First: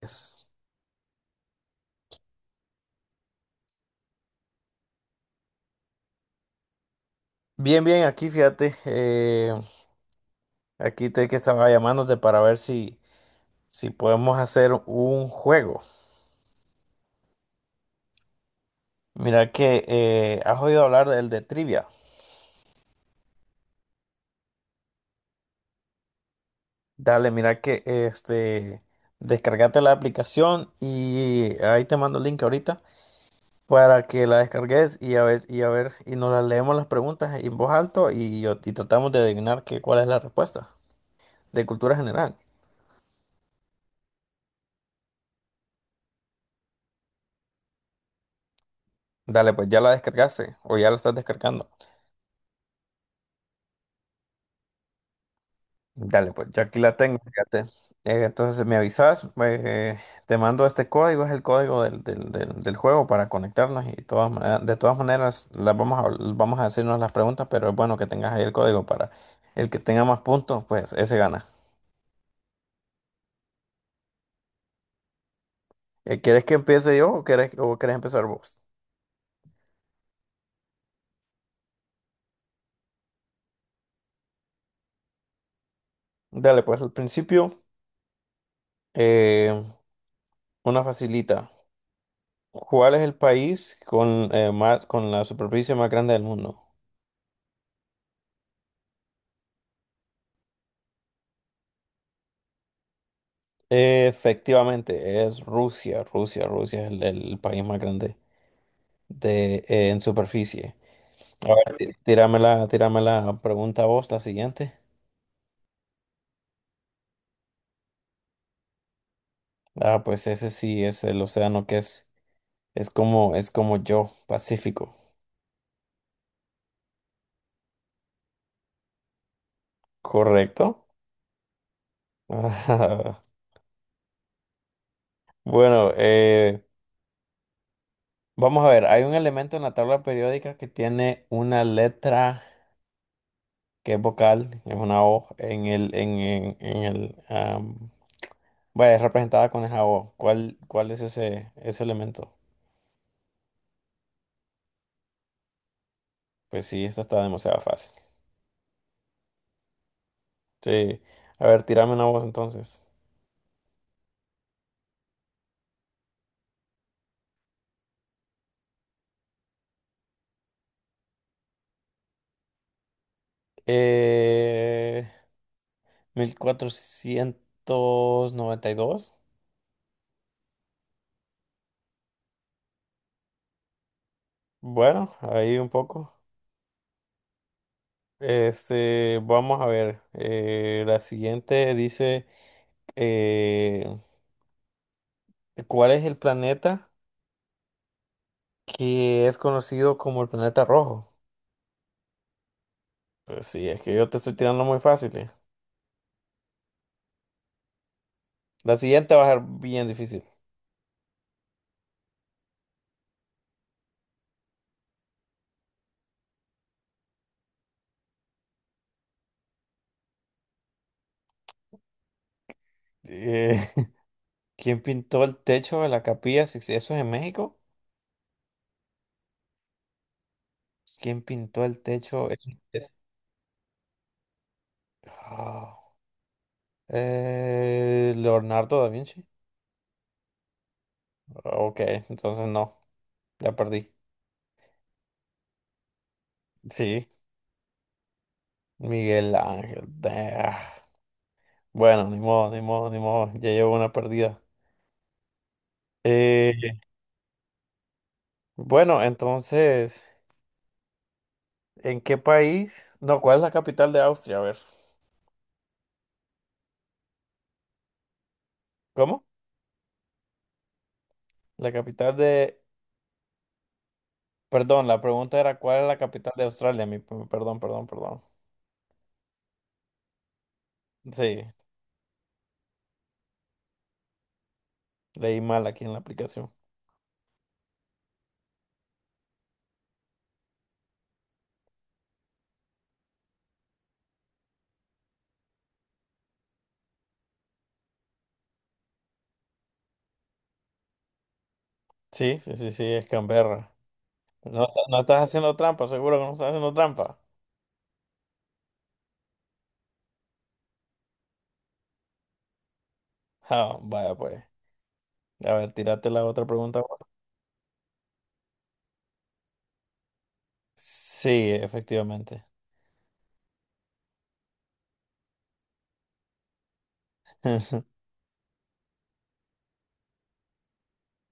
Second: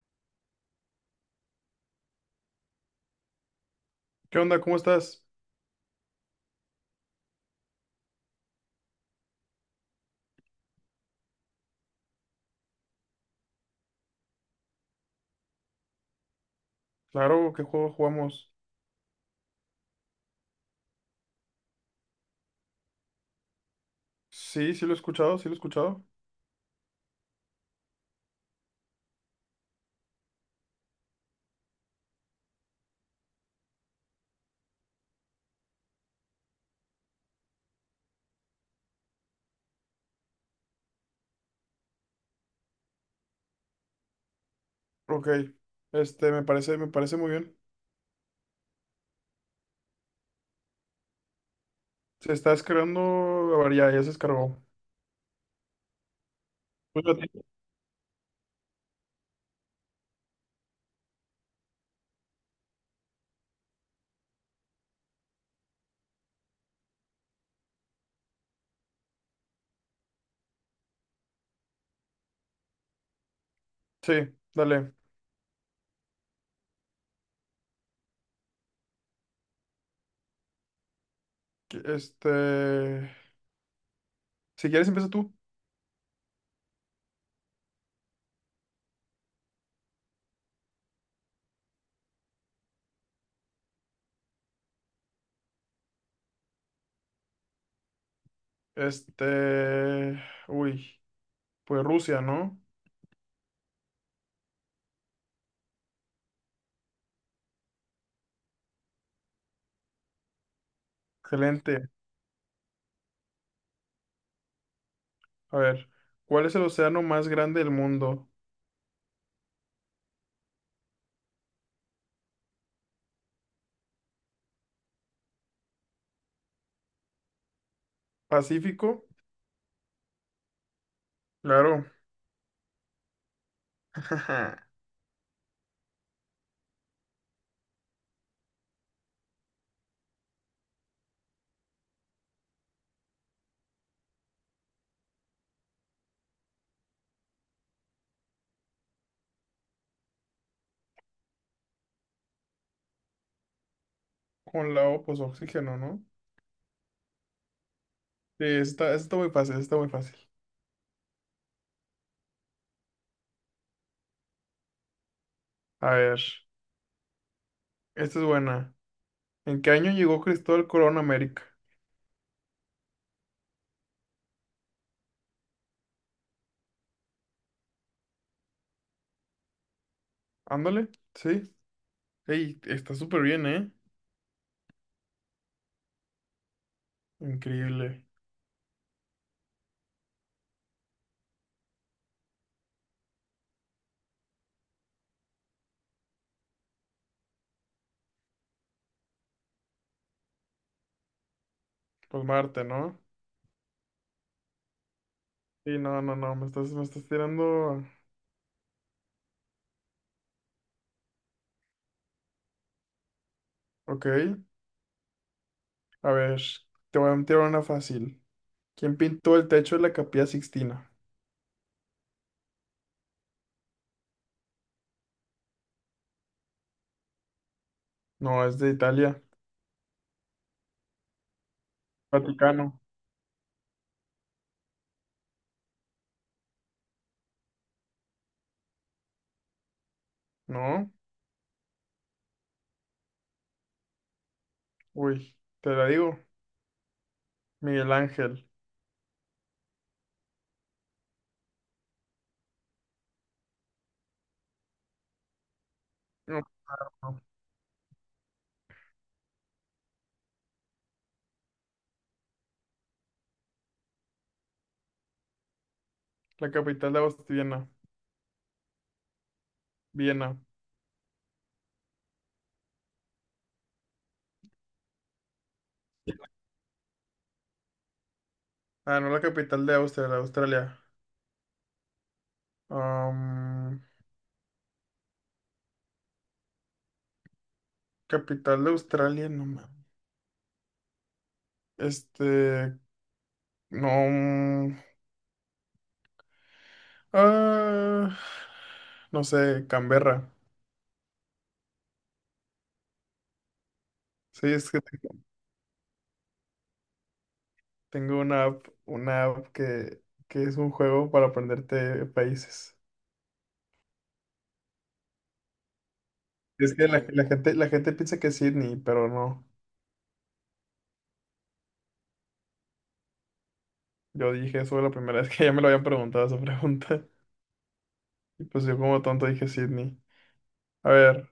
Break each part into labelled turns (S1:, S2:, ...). S1: Es-
S2: ¿Qué onda? ¿Cómo estás?
S1: Bien, bien, aquí fíjate, aquí te que estaba llamándote para ver si podemos hacer un juego.
S2: Claro, ¿qué juego jugamos?
S1: Mira que has oído hablar del de trivia.
S2: Sí, sí lo he escuchado, sí lo he escuchado.
S1: Dale, mira que descargate la aplicación y ahí te mando el link ahorita para que la descargues y a ver, y a ver, y nos las leemos las preguntas en voz alta y, y tratamos de adivinar cuál es la respuesta de cultura general.
S2: Ok, me parece muy bien.
S1: Dale, pues ya la descargaste o ya la estás descargando.
S2: Se está descargando, a ver, ya, ya se descargó.
S1: Dale, pues ya aquí la
S2: Pues ya
S1: tengo,
S2: te-
S1: fíjate. Entonces me avisas, te mando este código, es el código del juego para conectarnos y de todas maneras las vamos a hacernos las preguntas, pero es bueno que tengas ahí el código para el que tenga más puntos, pues ese gana.
S2: Sí, dale.
S1: ¿Quieres que empiece yo o o quieres empezar vos?
S2: Que- Este, si quieres empieza tú.
S1: Dale, pues al principio, eh, una facilita. ¿Cuál es el país con la superficie más grande del mundo?
S2: Este, uy, pues Rusia, ¿no?
S1: Efectivamente, es Rusia. Rusia, Rusia es el país más grande de, en superficie. A ver,
S2: Excelente.
S1: tírame tírame la pregunta a vos, la siguiente.
S2: A ver, ¿cuál es el océano más grande del mundo?
S1: Ah, pues ese sí es el es es como yo, Pacífico.
S2: ¿Pacífico?
S1: Correcto.
S2: Claro.
S1: Ajá. Bueno, vamos a ver, hay un elemento en la tabla periódica que tiene una letra que es vocal, es una O en el, vaya, es representada con el jabón. ¿ cuál es ese elemento?
S2: Con la O, pues oxígeno, ¿no?
S1: Pues sí, esta está demasiado fácil.
S2: Sí, está, está muy fácil, está muy fácil.
S1: Sí. A ver, tírame una voz entonces.
S2: A ver. Esta es buena. ¿En qué año llegó Cristóbal Colón a América?
S1: Eh, 1492.
S2: Ándale, sí. Ey, está súper bien, ¿eh?
S1: Bueno, ahí un poco.
S2: Increíble.
S1: Este, vamos a ver. La siguiente dice, eh, ¿cuál es el planeta que es conocido como el planeta rojo?
S2: Pues Marte, ¿no?
S1: Pues sí, es que yo te estoy tirando muy fácil.
S2: Sí, no, no, no, me estás tirando.
S1: La siguiente va a ser bien difícil.
S2: Ok, a ver, te voy a tirar una fácil. ¿Quién pintó el techo de la Capilla Sixtina?
S1: Eh, ¿Quién pintó el techo de la capilla? Six- ¿Eso es en México?
S2: No, es de Italia.
S1: ¿Quién pintó el techo?
S2: Vaticano.
S1: Es- Ah, Leonardo da Vinci.
S2: ¿No?
S1: Ok, entonces no, ya perdí.
S2: Uy, te la digo.
S1: Sí,
S2: Miguel Ángel.
S1: Miguel Ángel. Ah, bueno, ni modo, ni modo, ni modo. Ya llevo una perdida.
S2: No,
S1: Eh,
S2: no.
S1: bueno, entonces, ¿en qué país? No, ¿cuál es la capital de Austria? A ver.
S2: La capital de Austria, Viena.
S1: ¿Cómo?
S2: Viena.
S1: La capital de... Perdón, la pregunta era ¿cuál es la capital de Australia? Mi... Perdón, perdón, perdón.
S2: Ah, no, la capital de Austria, la de Australia.
S1: Sí. Leí mal aquí en la aplicación.
S2: Capital de Australia, no mames. Este, no. mm, Ah, no sé, Canberra.
S1: Sí, sí, sí, sí, es Canberra.
S2: Sí,
S1: No,
S2: es que te-
S1: no estás haciendo trampa, seguro que no estás haciendo trampa.
S2: Tengo una app que es un juego para aprenderte países.
S1: Ah, vaya pues. A ver, tírate la otra
S2: Es
S1: pregunta.
S2: que la, la gente piensa que es Sydney, pero no.
S1: Sí, efectivamente.
S2: Yo dije eso la primera vez que ya me lo habían preguntado esa pregunta. Y pues yo como tonto dije Sydney. A ver,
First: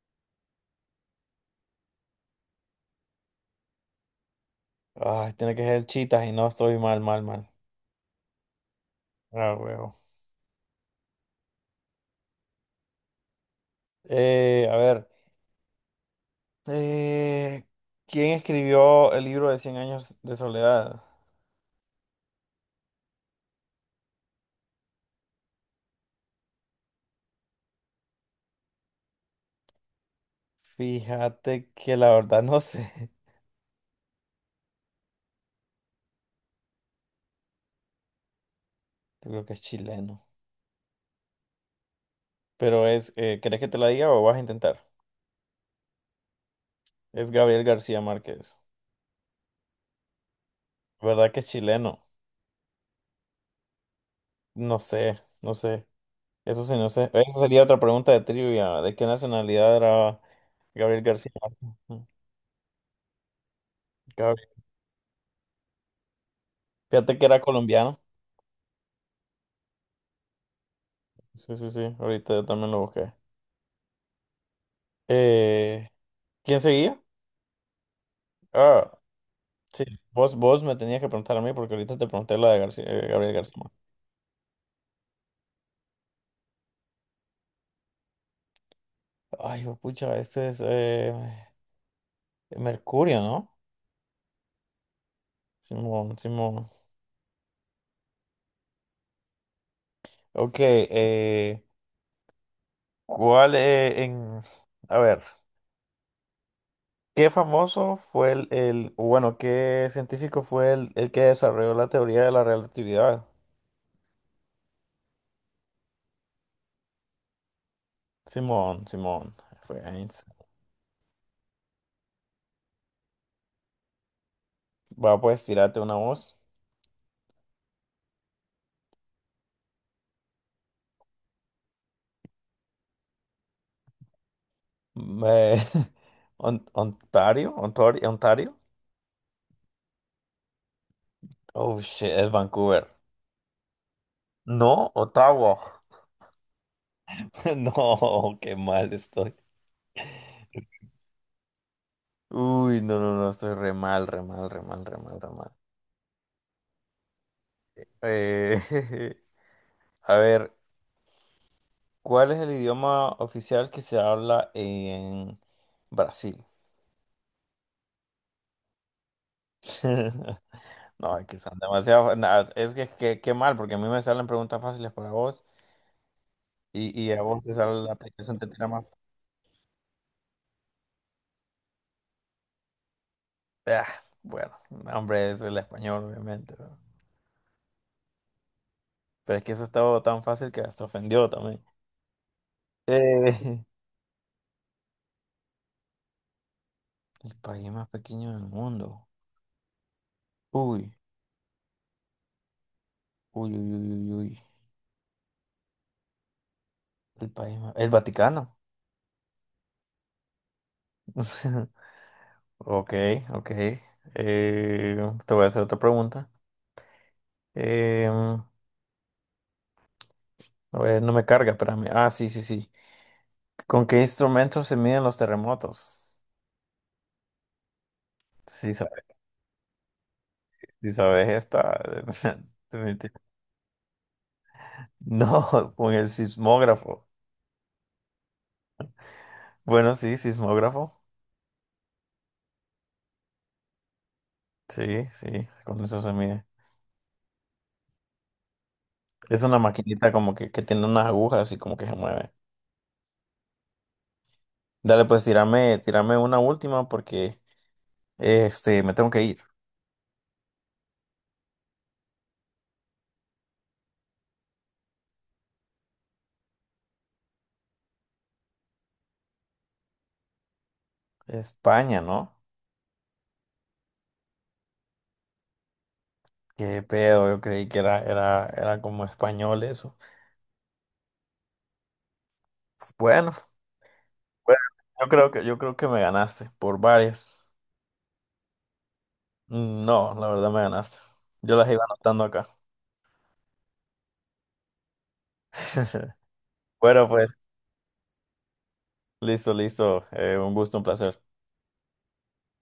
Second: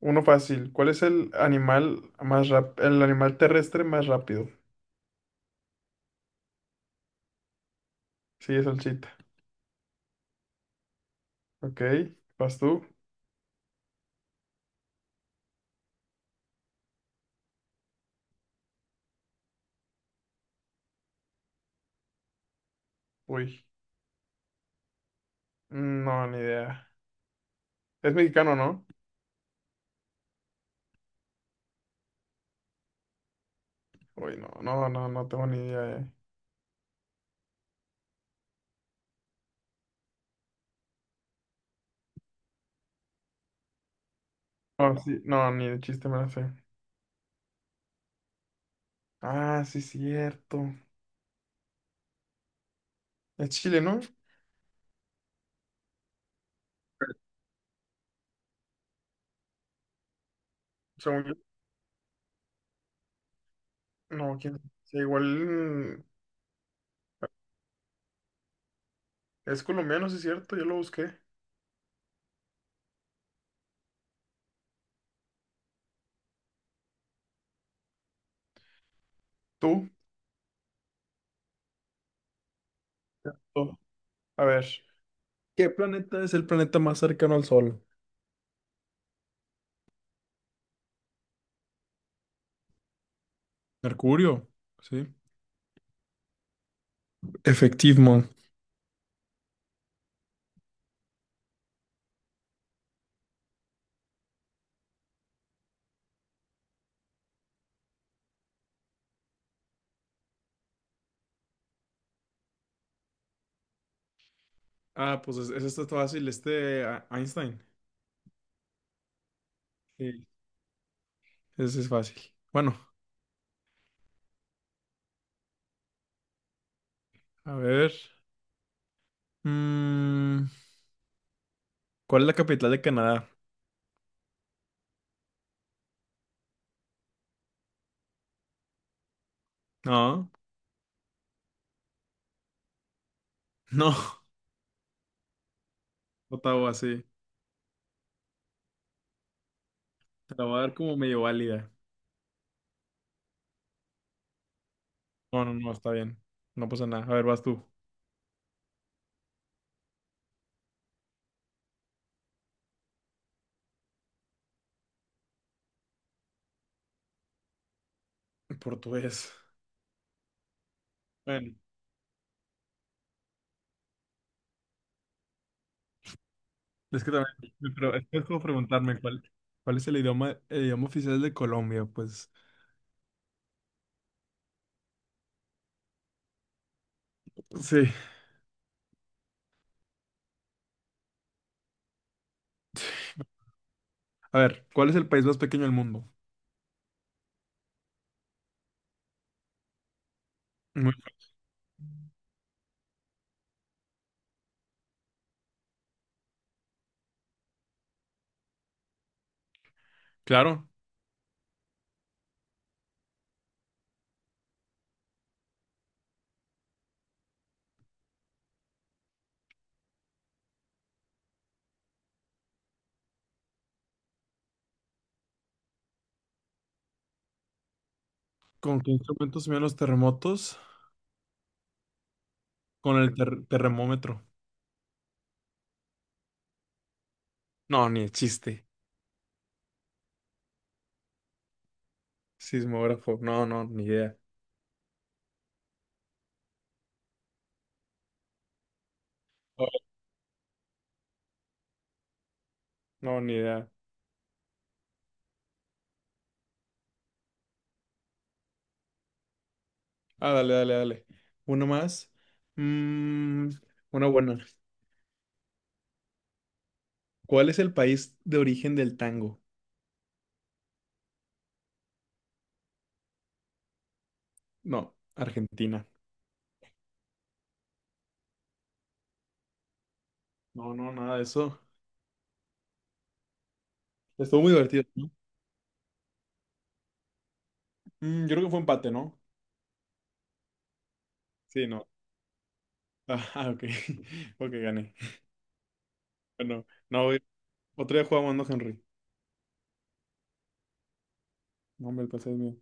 S2: uno fácil. ¿Cuál es el animal más rap- ¿El animal terrestre más rápido?
S1: Ay, tiene que ser chitas y no estoy mal, mal, mal.
S2: Sí, es el chita.
S1: Ah, huevo.
S2: Ok, ¿vas tú?
S1: A ver, eh, ¿quién escribió el libro de 100 años de soledad?
S2: Uy, no, ni idea. Es mexicano, ¿no?
S1: Fíjate que la verdad no sé.
S2: Uy, no, no, no, no tengo ni idea.
S1: Yo creo que es chileno. Pero es, ¿querés que te la diga o vas a intentar?
S2: No, sí, no, ni de chiste me la sé.
S1: Es Gabriel García Márquez.
S2: Ah, sí, cierto.
S1: ¿Verdad que es chileno?
S2: Es Chile, ¿no?
S1: No sé, no sé. Eso sí, no sé. Esa sería otra pregunta de trivia. ¿De qué nacionalidad era Gabriel
S2: Según
S1: García
S2: yo.
S1: Márquez?
S2: No,
S1: Gabriel.
S2: quién. Sí, igual,
S1: Fíjate que era colombiano.
S2: es colombiano, sí, cierto. Yo lo busqué.
S1: Sí, sí, sí. Ahorita yo también lo busqué. Eh, ¿Quién seguía? Ah, sí.
S2: ¿Tú?
S1: Vos, vos me tenías que preguntar a mí porque ahorita te pregunté la de Gabriel García
S2: Tú.
S1: Márquez.
S2: A ver. ¿Qué planeta es el planeta más cercano al Sol?
S1: Ay, hijo pucha, este es Mercurio, ¿no?
S2: Mercurio, sí.
S1: Simón, Simón.
S2: Efectivo.
S1: Ok, ¿cuál eh, en... A ver. ¿Qué famoso fue el- o bueno, qué científico fue el que desarrolló la teoría de la relatividad?
S2: Ah, pues es esto fácil, Einstein.
S1: Simón, Simón, fue
S2: Sí.
S1: Einstein.
S2: Ese es fácil. Bueno,
S1: Va, pues, tirarte una voz.
S2: a ver. Mm, ¿Cuál es la capital de Canadá?
S1: Me- Ontario, Ontario, Ontario.
S2: No,
S1: Oh, shit, es Vancouver.
S2: no,
S1: No, Ottawa.
S2: Ottawa, sí.
S1: No, qué mal estoy.
S2: Te la voy a dar como medio válida.
S1: Uy, no, no, no, estoy re mal, re mal, re mal, re mal, re
S2: No,
S1: mal.
S2: no, no, está bien. No pasa nada. A ver, vas tú.
S1: Eh, a ver. ¿Cuál es el idioma oficial que se habla en Brasil?
S2: Portugués.
S1: No, es que
S2: Bueno,
S1: son demasiado. Es qué mal, porque a mí me salen preguntas fáciles para vos
S2: es
S1: y
S2: que
S1: a
S2: también,
S1: vos te sale la
S2: es que es
S1: aplicación,
S2: como
S1: te tira más.
S2: preguntarme cuál, cuál es el idioma oficial de Colombia, pues.
S1: Ah, bueno, no, hombre, es el español, obviamente, ¿no?
S2: Sí.
S1: Pero es que eso estaba tan fácil que hasta ofendió también. Eh,
S2: A ver, ¿cuál es el país más pequeño del mundo?
S1: el país más pequeño del mundo. Uy,
S2: Muy-
S1: uy, uy, uy, uy, uy. El país más... El Vaticano.
S2: claro.
S1: Ok, ok. Eh, te voy a hacer otra pregunta. Em, a ver, no me carga, espérame. Ah, sí, sí, sí. ¿Con qué instrumentos se miden los terremotos? Si
S2: ¿Con qué
S1: sabes,
S2: instrumento se miden los terremotos?
S1: si sabes esta. definitiv-
S2: Termómetro.
S1: No, con el sismógrafo.
S2: No, ni de chiste.
S1: Bueno, sí, sismógrafo.
S2: Sismógrafo. No, no, ni idea.
S1: Sí, sí, con eso se mide. Es una
S2: Oh,
S1: maquinita como que tiene unas agujas y como que se mueve.
S2: no, ni idea.
S1: Dale, pues tírame, tírame una última porque este, me tengo que ir.
S2: Ah, dale, dale, dale. Uno más. Mm, una buena. ¿Cuál es el país de origen del tango?
S1: España, ¿no?
S2: No, Argentina.
S1: Qué pedo, yo creí que era como español eso.
S2: No, no, nada de eso.
S1: Bueno,
S2: Estuvo muy
S1: bueno,
S2: divertido,
S1: yo
S2: ¿no?
S1: creo yo creo que me ganaste por varias.
S2: Mm, yo creo que fue empate, ¿no?
S1: Mm, no, la verdad me ganaste. Yo
S2: Sí,
S1: las iba
S2: no.
S1: anotando acá.
S2: Ah, ok. Ok, gané. Bueno, no,
S1: Bueno,
S2: güey.
S1: pues,
S2: Otro día jugamos, ¿no, Henry?
S1: listo, listo. Un gusto, un placer.
S2: No, hombre, el placer es mío.